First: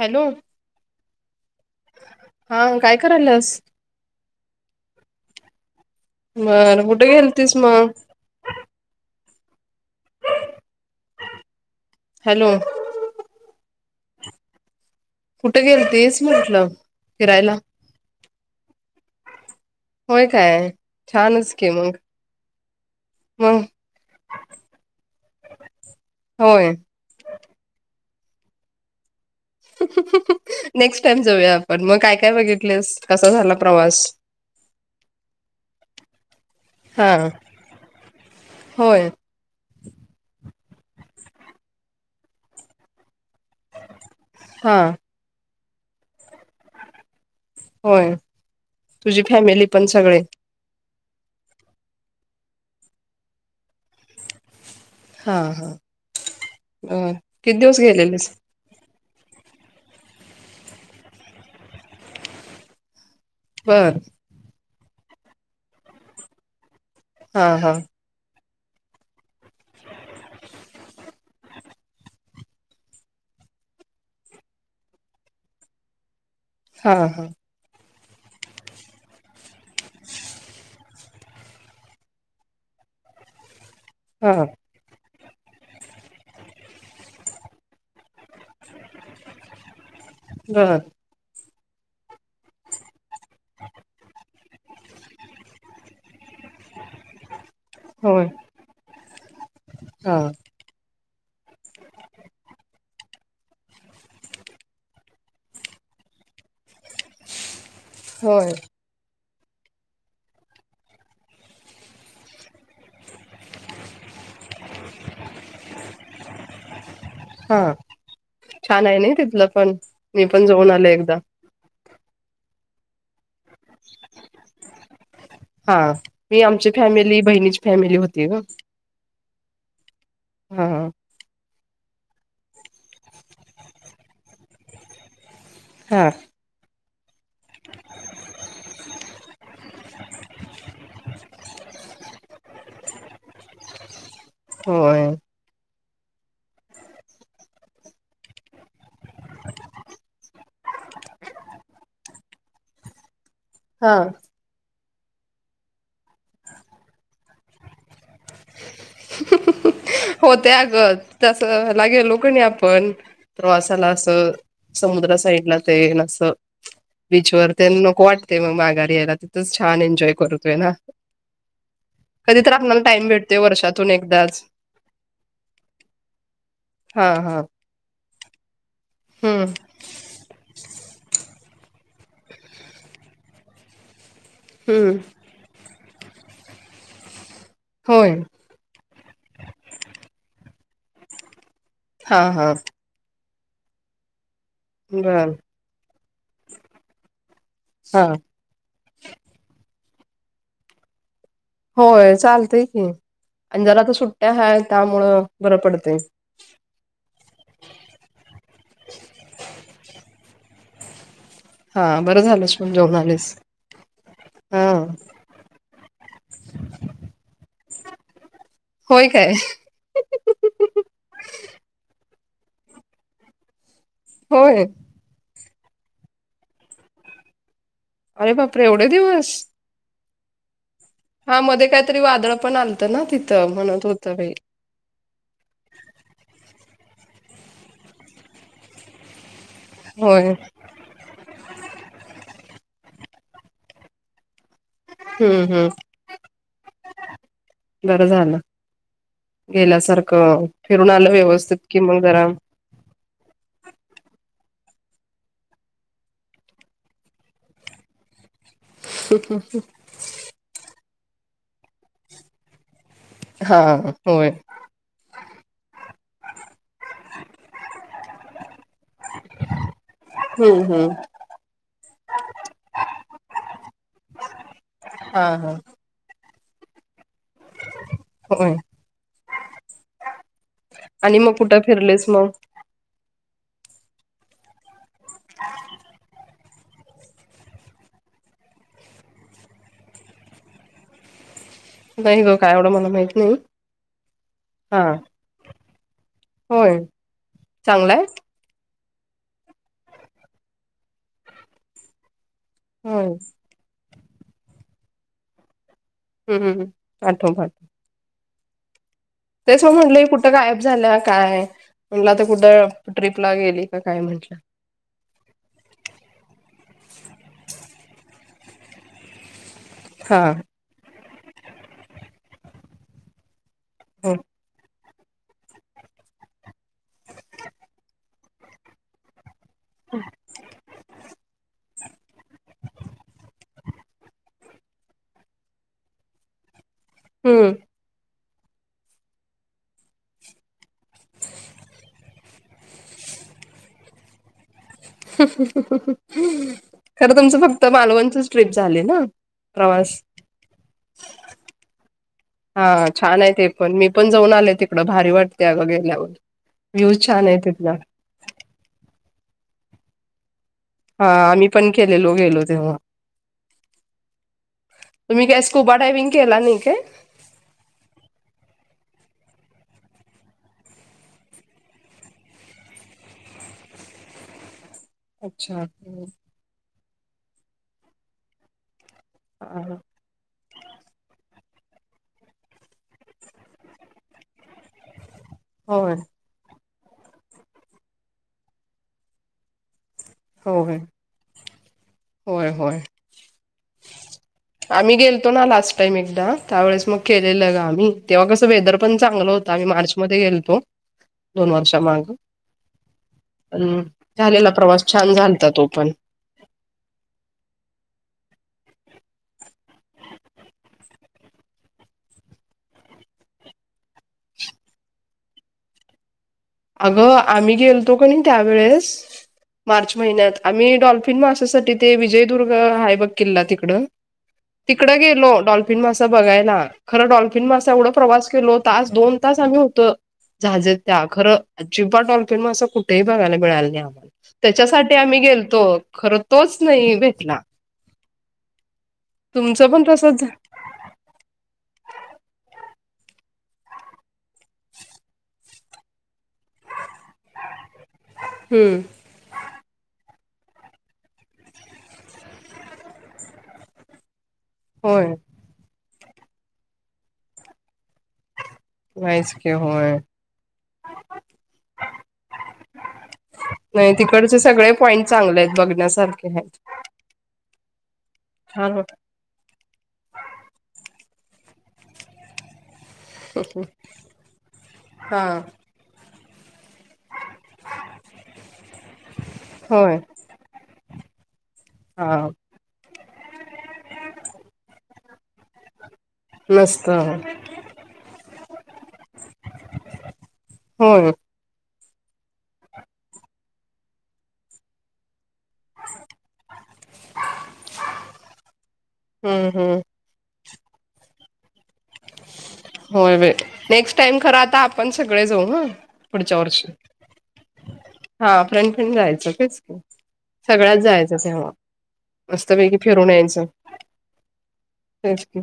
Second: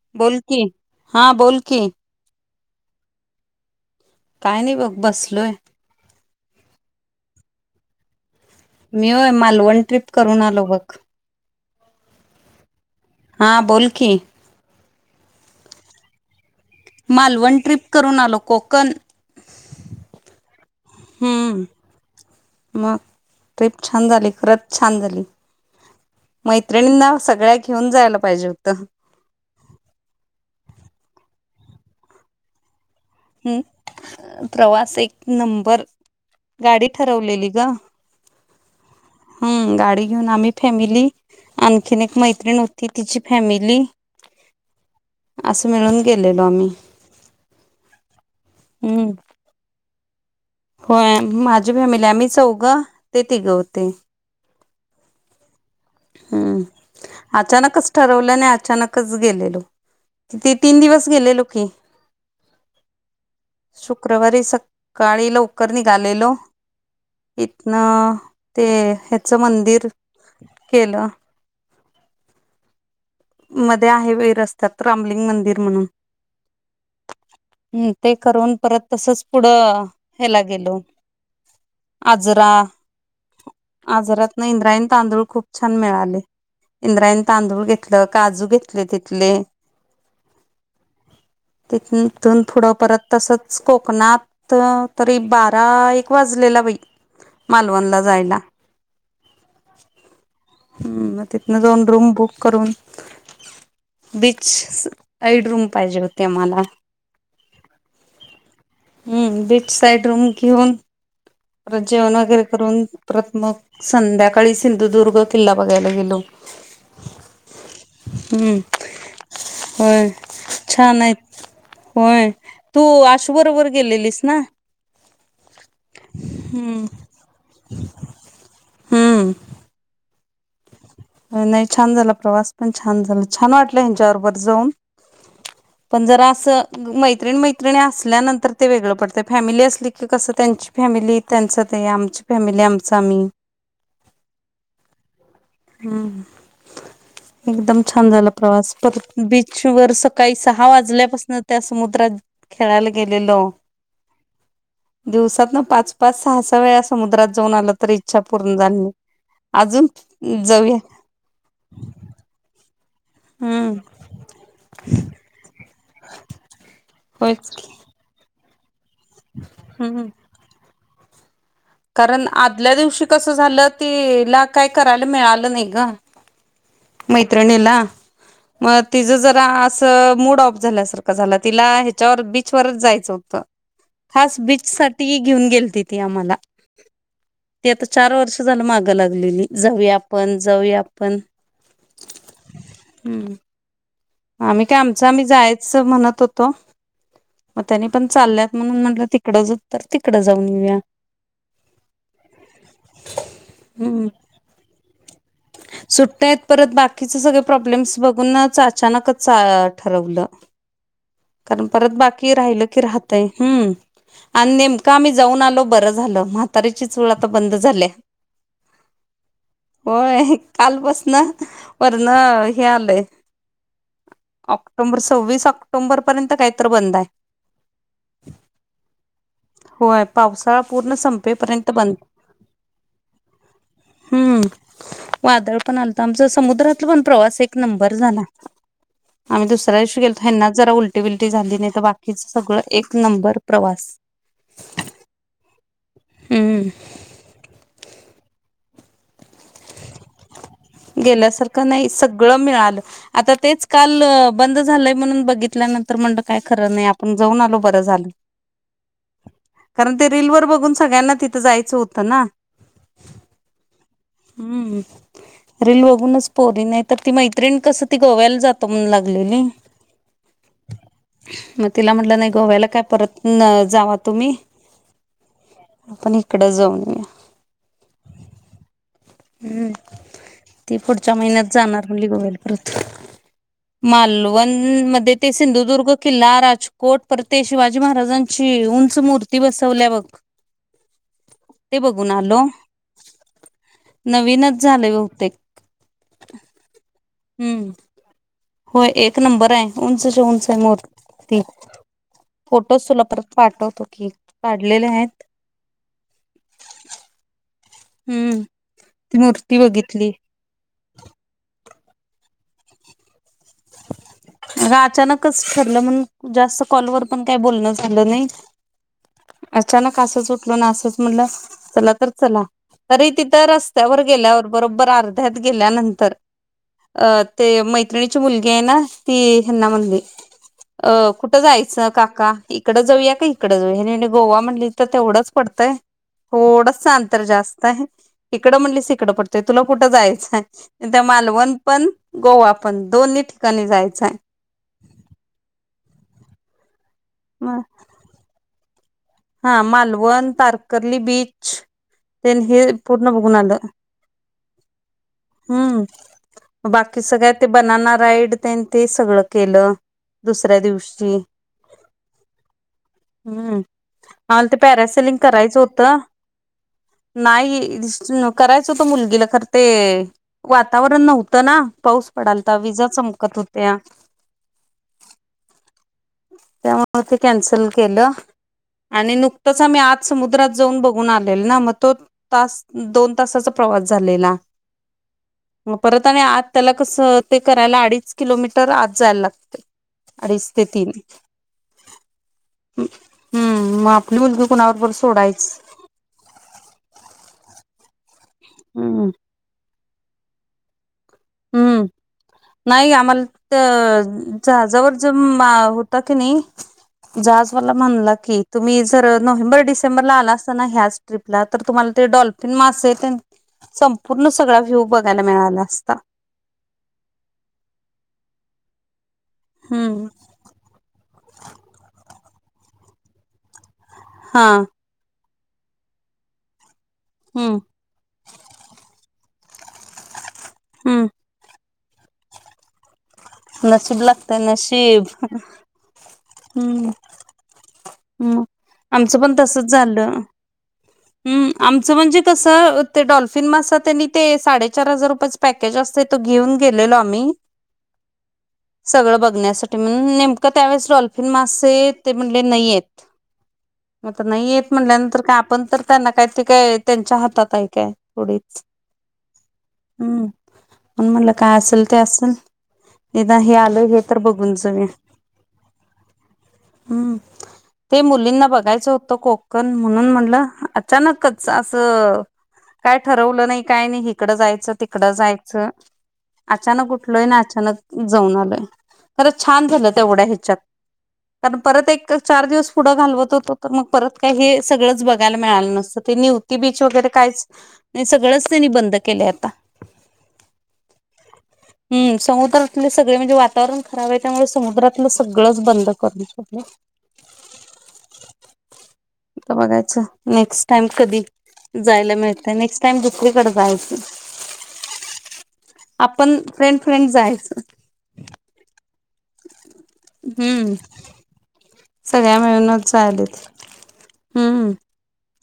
Hello बोलकीि हा बोलकीि हा काय करायलास काय नाही बघ बसलोय बरं कुठे घेल तस मग मी होय मालवण ट्रिप करून आलो बघ हॅलो हां बोलखे कुठं गेल तेच म्हटलं फिरायला मालवण ट्रीिप करून आलो कोकण होय काय छानच हम् की मग मग मग ट्रिप छान झाली खरच छान झाली होय मैत्रिणींना सगळ्या घेऊन जायला पाहिजे होत नेक्स्ट टाइम जाऊया आपण मग काय काय बघितलेस कसा झाला प्रवास प्रवास एक नबर गाडी हा ठरवलेली होय गाडी [inaudible] फॅमिली हा असं मिळून गेलेलो आम्ही होय हम्म तुझी फॅमिली पण सगळे होय माझी फॅमिली आम्ही चौघं ते तिघं होते हा हा हम्म बर किती दिवस अचानकच गेलेलेस ठरवलं नाही अचानक गेलेलो किती तीन दिवस गेलेलो की बर शुक्रवारी स काळी ल उकर निघालेलो हा हा इतना ते ह्याच मंदिर केलं मध्ये आहे वै रस्त्यात रामलिंग मंदिर म्हणून हा हा हम् ते करून परत तसच पुढं ह्याला गेलो आजरा आजारात हा ना इंद्रायण तांदूळ खूप छान मिळाले इंद्रायं तांदूळ घेत म काजू घेतले तिथले बर तथथन पुढं परत तसंच कोकणात त तरी बारा एक वाजलेला बाई मालवणला होय जायला हा ह् मग तिथन जाऊन रूम बुक करून बीच ऐड रूम पाहिजे होते मला होय हम्म बीच साईड रूम घेऊन जेवण वगैरे करून प्रथमग संध्याकाळी सिंधुदुर्ग किल्ला बघायला गेलो हा हम्म छान आहे ना तिथलं पण होय मी पण जाऊन आल छान एकदा आहेत होय तू अस बरोबर गेलेलीस ना हा मी आमची हम्म फॅमिली बहिणीची फॅमिली होती ग हम्म हम् नाही छान झाला प्रवास पण छान झाला छान वाटला ह्यांच्याबरोबर जाऊन हा पण जरा असं मैत्रिण मैत्रिणी असल्यानंतर ते वेगळं पडतं फॅमिली असली की कसं त्यांची फॅमिली त्यांच ते आमची फॅमिली आमच आम्ही होय हम् एकदम छान झाला प्रवास पर बीचवर सकाळी सहा वाजल्यापासून त्या समुद्रात खेळायला गेलेल हा दिवसात ना पाच पाच सहा सहा वेळा समुद्रात जाऊन आलं तर इच्छा पूर्ण झाली अजून हो त्याग जाऊया तस लागेल लोकणी आपण हम्म प्रवासाला असं समुद्र साईड ला ते नस बीच होयच वर की त्यां मक वाट मग मागा ला तिथंच छान हम्म एन्जॉय करतोय ना कारण कधी तर आदल्या आपल्याला दिवशी टाइम कस भेटतोय झालं वर्षातून एकदाच तला काय करायला मिळालं नाही ग हा हा मैत्रिणीला म तिचं हम्म जरा अस मूड ऑफ झाल्यासारखं झा तिला ह्याच्यावर बीचवरच जायचं होतं हाास बीच हम्म साठी घेऊन गेल ति त आ म्हाला ते आता चार होय वर्ष झालं मागं लागलेली जाऊ आपण जाऊ पण हा. हा. हम्म. आम्ही काय? आमच आम्ही बर जायचं म्हणत होतो, मग त्यांनी हा पण चालल्यात, म्हणून म्हटलं तिकडं जावू तर तिकडं जाऊन येऊया. होय चालतय, की आणि जरा आता सुट्ट्या हाय त्यामुळं बरं पडतय सुट्या आहेत, परत बाकीचे सगळे प्रॉब्लेम्स बघूनच अचानकच ठरवलं. कारण हा परत बरं बाकी झालंस राहिलं पण की, जेवून राहतय आलीस हम्म आणि हा नेमकं आम्ही जाऊन आलो बरच झाल. म्हातारीची चूळ आता बंद झाल्या. होय काय? काल पासन, वरण हे आलंय होय ऑक्टोंबर सविस ऑक ऑक्टोंबरपर्यंत काय तर बंद आहे. अरे बापरे एवढे दिवस? होय पावसाळा पूर्ण हा मधे संपेपर्यंत बंद काहीतरी वादळ पण आलत ना तिथं म्हणत होतं हे हम्म. वादळ पण आलत आमचं समुद्रातलं पण प्रवास एक नंबर झाला. आम्ही दुसऱ्या दिवशी गेलतो होय ह्यांना जरा उलटी बिलटी झाली नाहीतर बाकीच सगळ एक नंबर प्रवास. हं हं हम्म. [unintelligible] झालं गेल्यासारखं फिरून आलं गेल्या व्यवस्थित सारखं कि नाही मग जरा सगळं मिळालं आता तेच काल बंद झालंय म्हणून बघितल्यानंतर म्हणलं काय खरं नाही आपण जाऊन आलो बरं झालं कारण ते रिलवर बघून सगळ्यांना तिथं जायचं होतं ना. हां होय. रिल बघूनच पोरी नाहीतर ती मैत्रीण कसं ती गोव्याला जातो म्हणून लागलेली हम्म हम्म म तिला म्हणलं नाही गोव्याला काय परत न जावा तुम्ही हा हा हिकडं जाऊन या होय. हं ती पुढच्या आणि मग महिन्यात कुठं जाणारं फिरलेस म्हणली, मग गोव्याला परत मालवण मं ध्ये ते सिंधुदुर्ग किल्ला, राज कोट, परत ते शिवाजी महाराजांची उंच मूर्ती बसवल्या बघ ते बघून नाही ग! आलो. काय एवढ मला माहित नाही? नवीनच हा झालंय बहुतेक होय हम्म चांगलाय होय एक नंबर आहे उंचाश ये मुर्ती फोटोज् तुला होय परत पाठवतो केक काढलेले आहेत. हं हं [unintelligible] हं त्याच म्हटलंय कुठं गायब झाल्या काय म्ह कुठ अग अचानकच ठरलं म्हण जास्त कॉलवरर पण काही बोलणं झालं नाही अचानक असं हा सु उटलो ना असंच म्हटलं चला तर चला तरी तिथ वर हम्म गेला बरोब ब अर्ध्यात गेल्यानंतर मै्र मुलगे आहे ना ती ना म्हणले अ कुठ जायचं काका इकड जाऊया का इकडे जाऊया म्हे गोवा म्हणली तर तेवढंच पडतंय थोडं ांतर जास्त आहे इकडं म्हणली त इिकडं पडतय तुला कुठं जायचंय त्या मालवण पण गोवा पण दोन्ही ठिकाणी जायचंय ह ह ह ह खरं तुमचं म फक्त मालवणचच ट्रीप झाली ना हा प्रवास मालवण तारकर्ली बीच हे पूर्ण बघून आलं आ तिकड हम्म व्ह्यूज बाकी छान सगळ्या आहे ते तिथला बनाना राईड ते ते सगळं केलं दुसऱ्या दिव हा आम्ही पण केलेलो गेलो तेव्हा पलिंग तुम्ही काय करायच स्कुबा होत डायविंग केला नाही काय नाही करायच होत मुग खर ते वातावरण नव्हतं ना पाऊस पडालता विजा चमकत होत्या अच्छा त्यामु ते कॅन्सल केलं आणि नुकतंच आम्ही आज समुद्रात जाऊन बघून आलो मग तो त दोन तसाचा प्रवास झालेला मग होय परत आणि आत त्याला कसं ते करायला अडीच किलोमीटर आत जायला लागते अडीच ते होय तीन होय होय हम्म मग आपली मुलगी कुणावर बर आम्ही गेलतो ना सोडायच लास्ट टाइम एकदा त्यावेळेस मग ख लगावी तेव्हा कसं वेद पण हम्म चांगलं होत आणि म् मध्ये गेल तो हम्म नाही पण झालेला आम्हाला प्रवास जव छान झालता तो पण होत की नाही जजवाला म्हण की क तुम्ही जर नोव्हेंबर डिसेंबरला आला असता ना ह्याच ट्रिपला तर तुम्हाला ते डॉल्फिन मासेल संपूर्ण सगळा व्ह्यू बघायला मिळाला असता अगं आम्ही गेलतो का नाही त्यावेेळेस मार्च हम्म महिन्यात आम्ही डॉल्फिन मासासाठी ते विजय दुर्ग हायबग किल्ला तिकडं हा तिकडं गेलो डॉल्फिन मसा बघायला खरं डॉल्फिन हम्म मासा एवढं प्रवास केलो तास दोन तास आम्ही होतो झाजे त्या हम्म खरं अजिबबाडलफन म असं कुठ ते बघायला मिळाल नाही नशीब आम्हाला लागतय त्याच्यासाठी नशीब आम्ही गेलतो खर तोच नाही भेटला हम् आमचं पण तुमचं तसच पण झालं तसच हम्म आमचं म्हणजे कसं ते डॉल्फिन मसतात त्यां आणि ते साडेचार हजार रुपयाचे पॅकेज असते त घेऊन गेलेलो आम्ही हम्म सगळ बघण्यासाठीण नेम का त्यावेेळेस डॉल्फिन मासे ते म्हटले नाहीयेत आता नाही येत होय म्हटल्यानंतर का आपण तर त्यांना काय ते काय त्यांच्या हातात काय थडीच नाहीच की होय हम्म प म्हटलं काय असेल ते असेल निदा हे आल नाही हे तर तिकडचे बघून सगळे जाऊया पॉइंट चांगले आहेत बघण्यासारखे आहेत हम् ते मुलींना छान बघायचं वाट होतं कोकण म्हणून म्हणलं अचानकच असं काय ठरवलं नाही काय नाही हिकडं जायचं तिकडं हा जायचं अचानक उठलोय ना अचानक जाऊन आलोय खरं छान झालं होय तेवढ्या ह्याच्यात कारण परत एक हा चार दिवस पुढं घालवत होतो तर मग परत काही हे सगळंच बघायला मिळालं नसतं ते निुती बीच मस्त वगैरे काहीच नाही सगळंच त्यांनी बंद केलं आता होय हम् समुद्रातले सगळे म्हणजे वातावरण खराब आहे त्यामुळे समुद्रातलं सगळंच बंद करून शगलं हम्म हम्म बघायचं नेक्स्ट टाम कधी जायला मिळत नेक्स्ट टाइम होय बाई दुसरीकडे जायचं नेक्स्ट टाइम खरं आता आपण सगळे जाऊ हा आपण पुढच्या वर्षी फ्रेंड फ्रेंड जायचं च हम्म सगळ्यात जायचं तेव्हा सगळ्या मस्तपैकी मिळूनच फिरून झाले यायचं हम्म तेच की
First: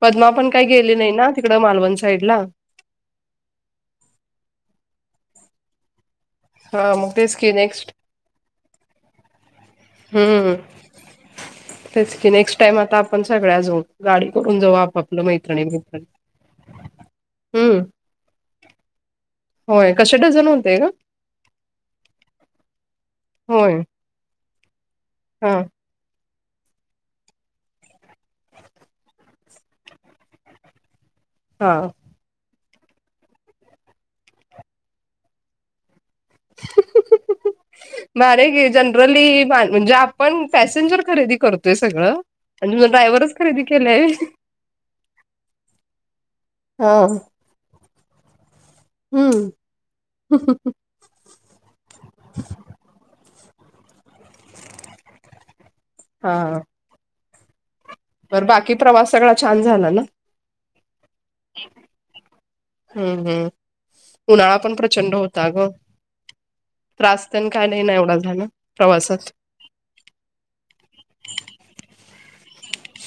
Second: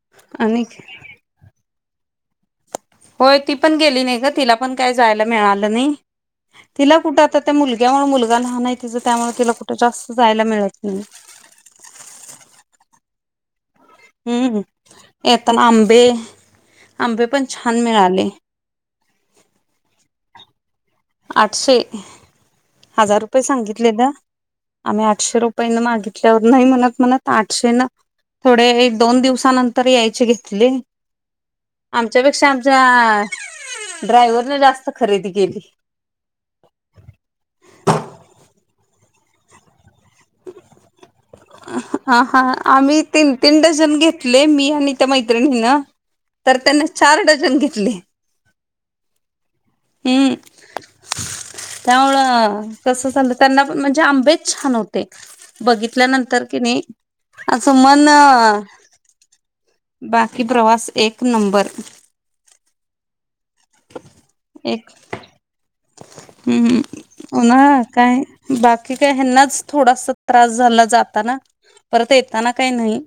पद्मा पण आणि काही गेले नाही ना तिकड मालवंत साईडला होय ती पण गेली नाही का तिला पण काय जायला मिळालं नाही हा तिला मग कुठं तेच आता की त्या नेक्स्ट मुलग्यामुळे मुलगा लहाना त्यामुळे जास्त जायला हम्म मिळत नाही. तेच क नेक्स्ट टाइम आता आपण सगळ्या झोड हम्म येताना आंबे आंबे पण छान हम्म मिळाले छड जणन होतेय का आठशे हजार रुपये होय सांगितले द आम्हीठशे हा रुपयां मागित ल्यावरून म्हणत म्हणत आठशे न थोडे दोन दिवसानंतर यायचे घेतले हा आमच्यापेक्षा आम ड्रायव्हरने जास्त खरेदी केली ब जनरली म्हणजे आपण पॅसेंजर खरेदी करतोय सगळं हा हा आणि तुझा आम्ही तीन ड्रायव्हरच तीन खरेदी डझन केलाय घेतले मी आणि त्या मैत्रिणीन तर त्यांन हा चार डझन घेतले हम्म हम् त्यामुळं कस चालं त्यांना म्हणजे आंबेच छान होते बघितल्यानंतर कि हा नाही सुमन बर बाकी प्रवास सगळा छान झाला ना बाकी प्रवास एक एक नंबर हम्म हम्म उन्हाळा पण एक प्रचंड होता ग त्रास हम् तेन ना नाही एवढा काय झाला बाकी काय प्रवासात हनाच थोडासा त्रास झाला जाताना परत येताना काही नाही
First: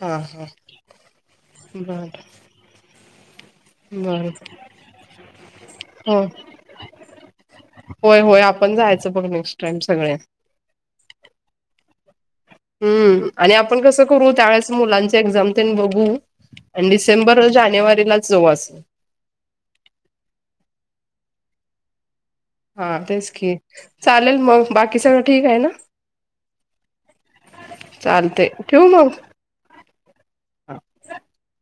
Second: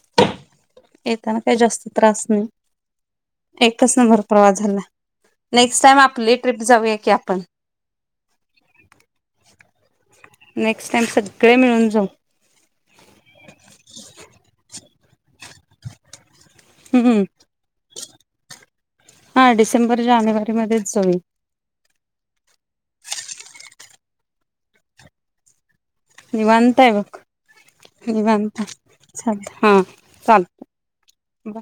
हा हा येताना काही जास्त बर त्रास नाही एकच बर नंबर नेक्स्ट टाईम हो आपली ट्रीप जाऊया की, आपण व्हय. नेक्स्ट टाइम सगळे मिळून जाऊ. हम्म आणि आपण कस करू? त्यावेळेस मुलांच एक्झाम तेन बघू आणि हम्म डिसेंबर, जानेवारीलाच जाऊ अस. सगळी. हा तेच की, चालेल मग बाकी सगळं ठीक आहे ना! निवांत हाय बघ, चालतय निवांत, ठेवू मग हा चालतय.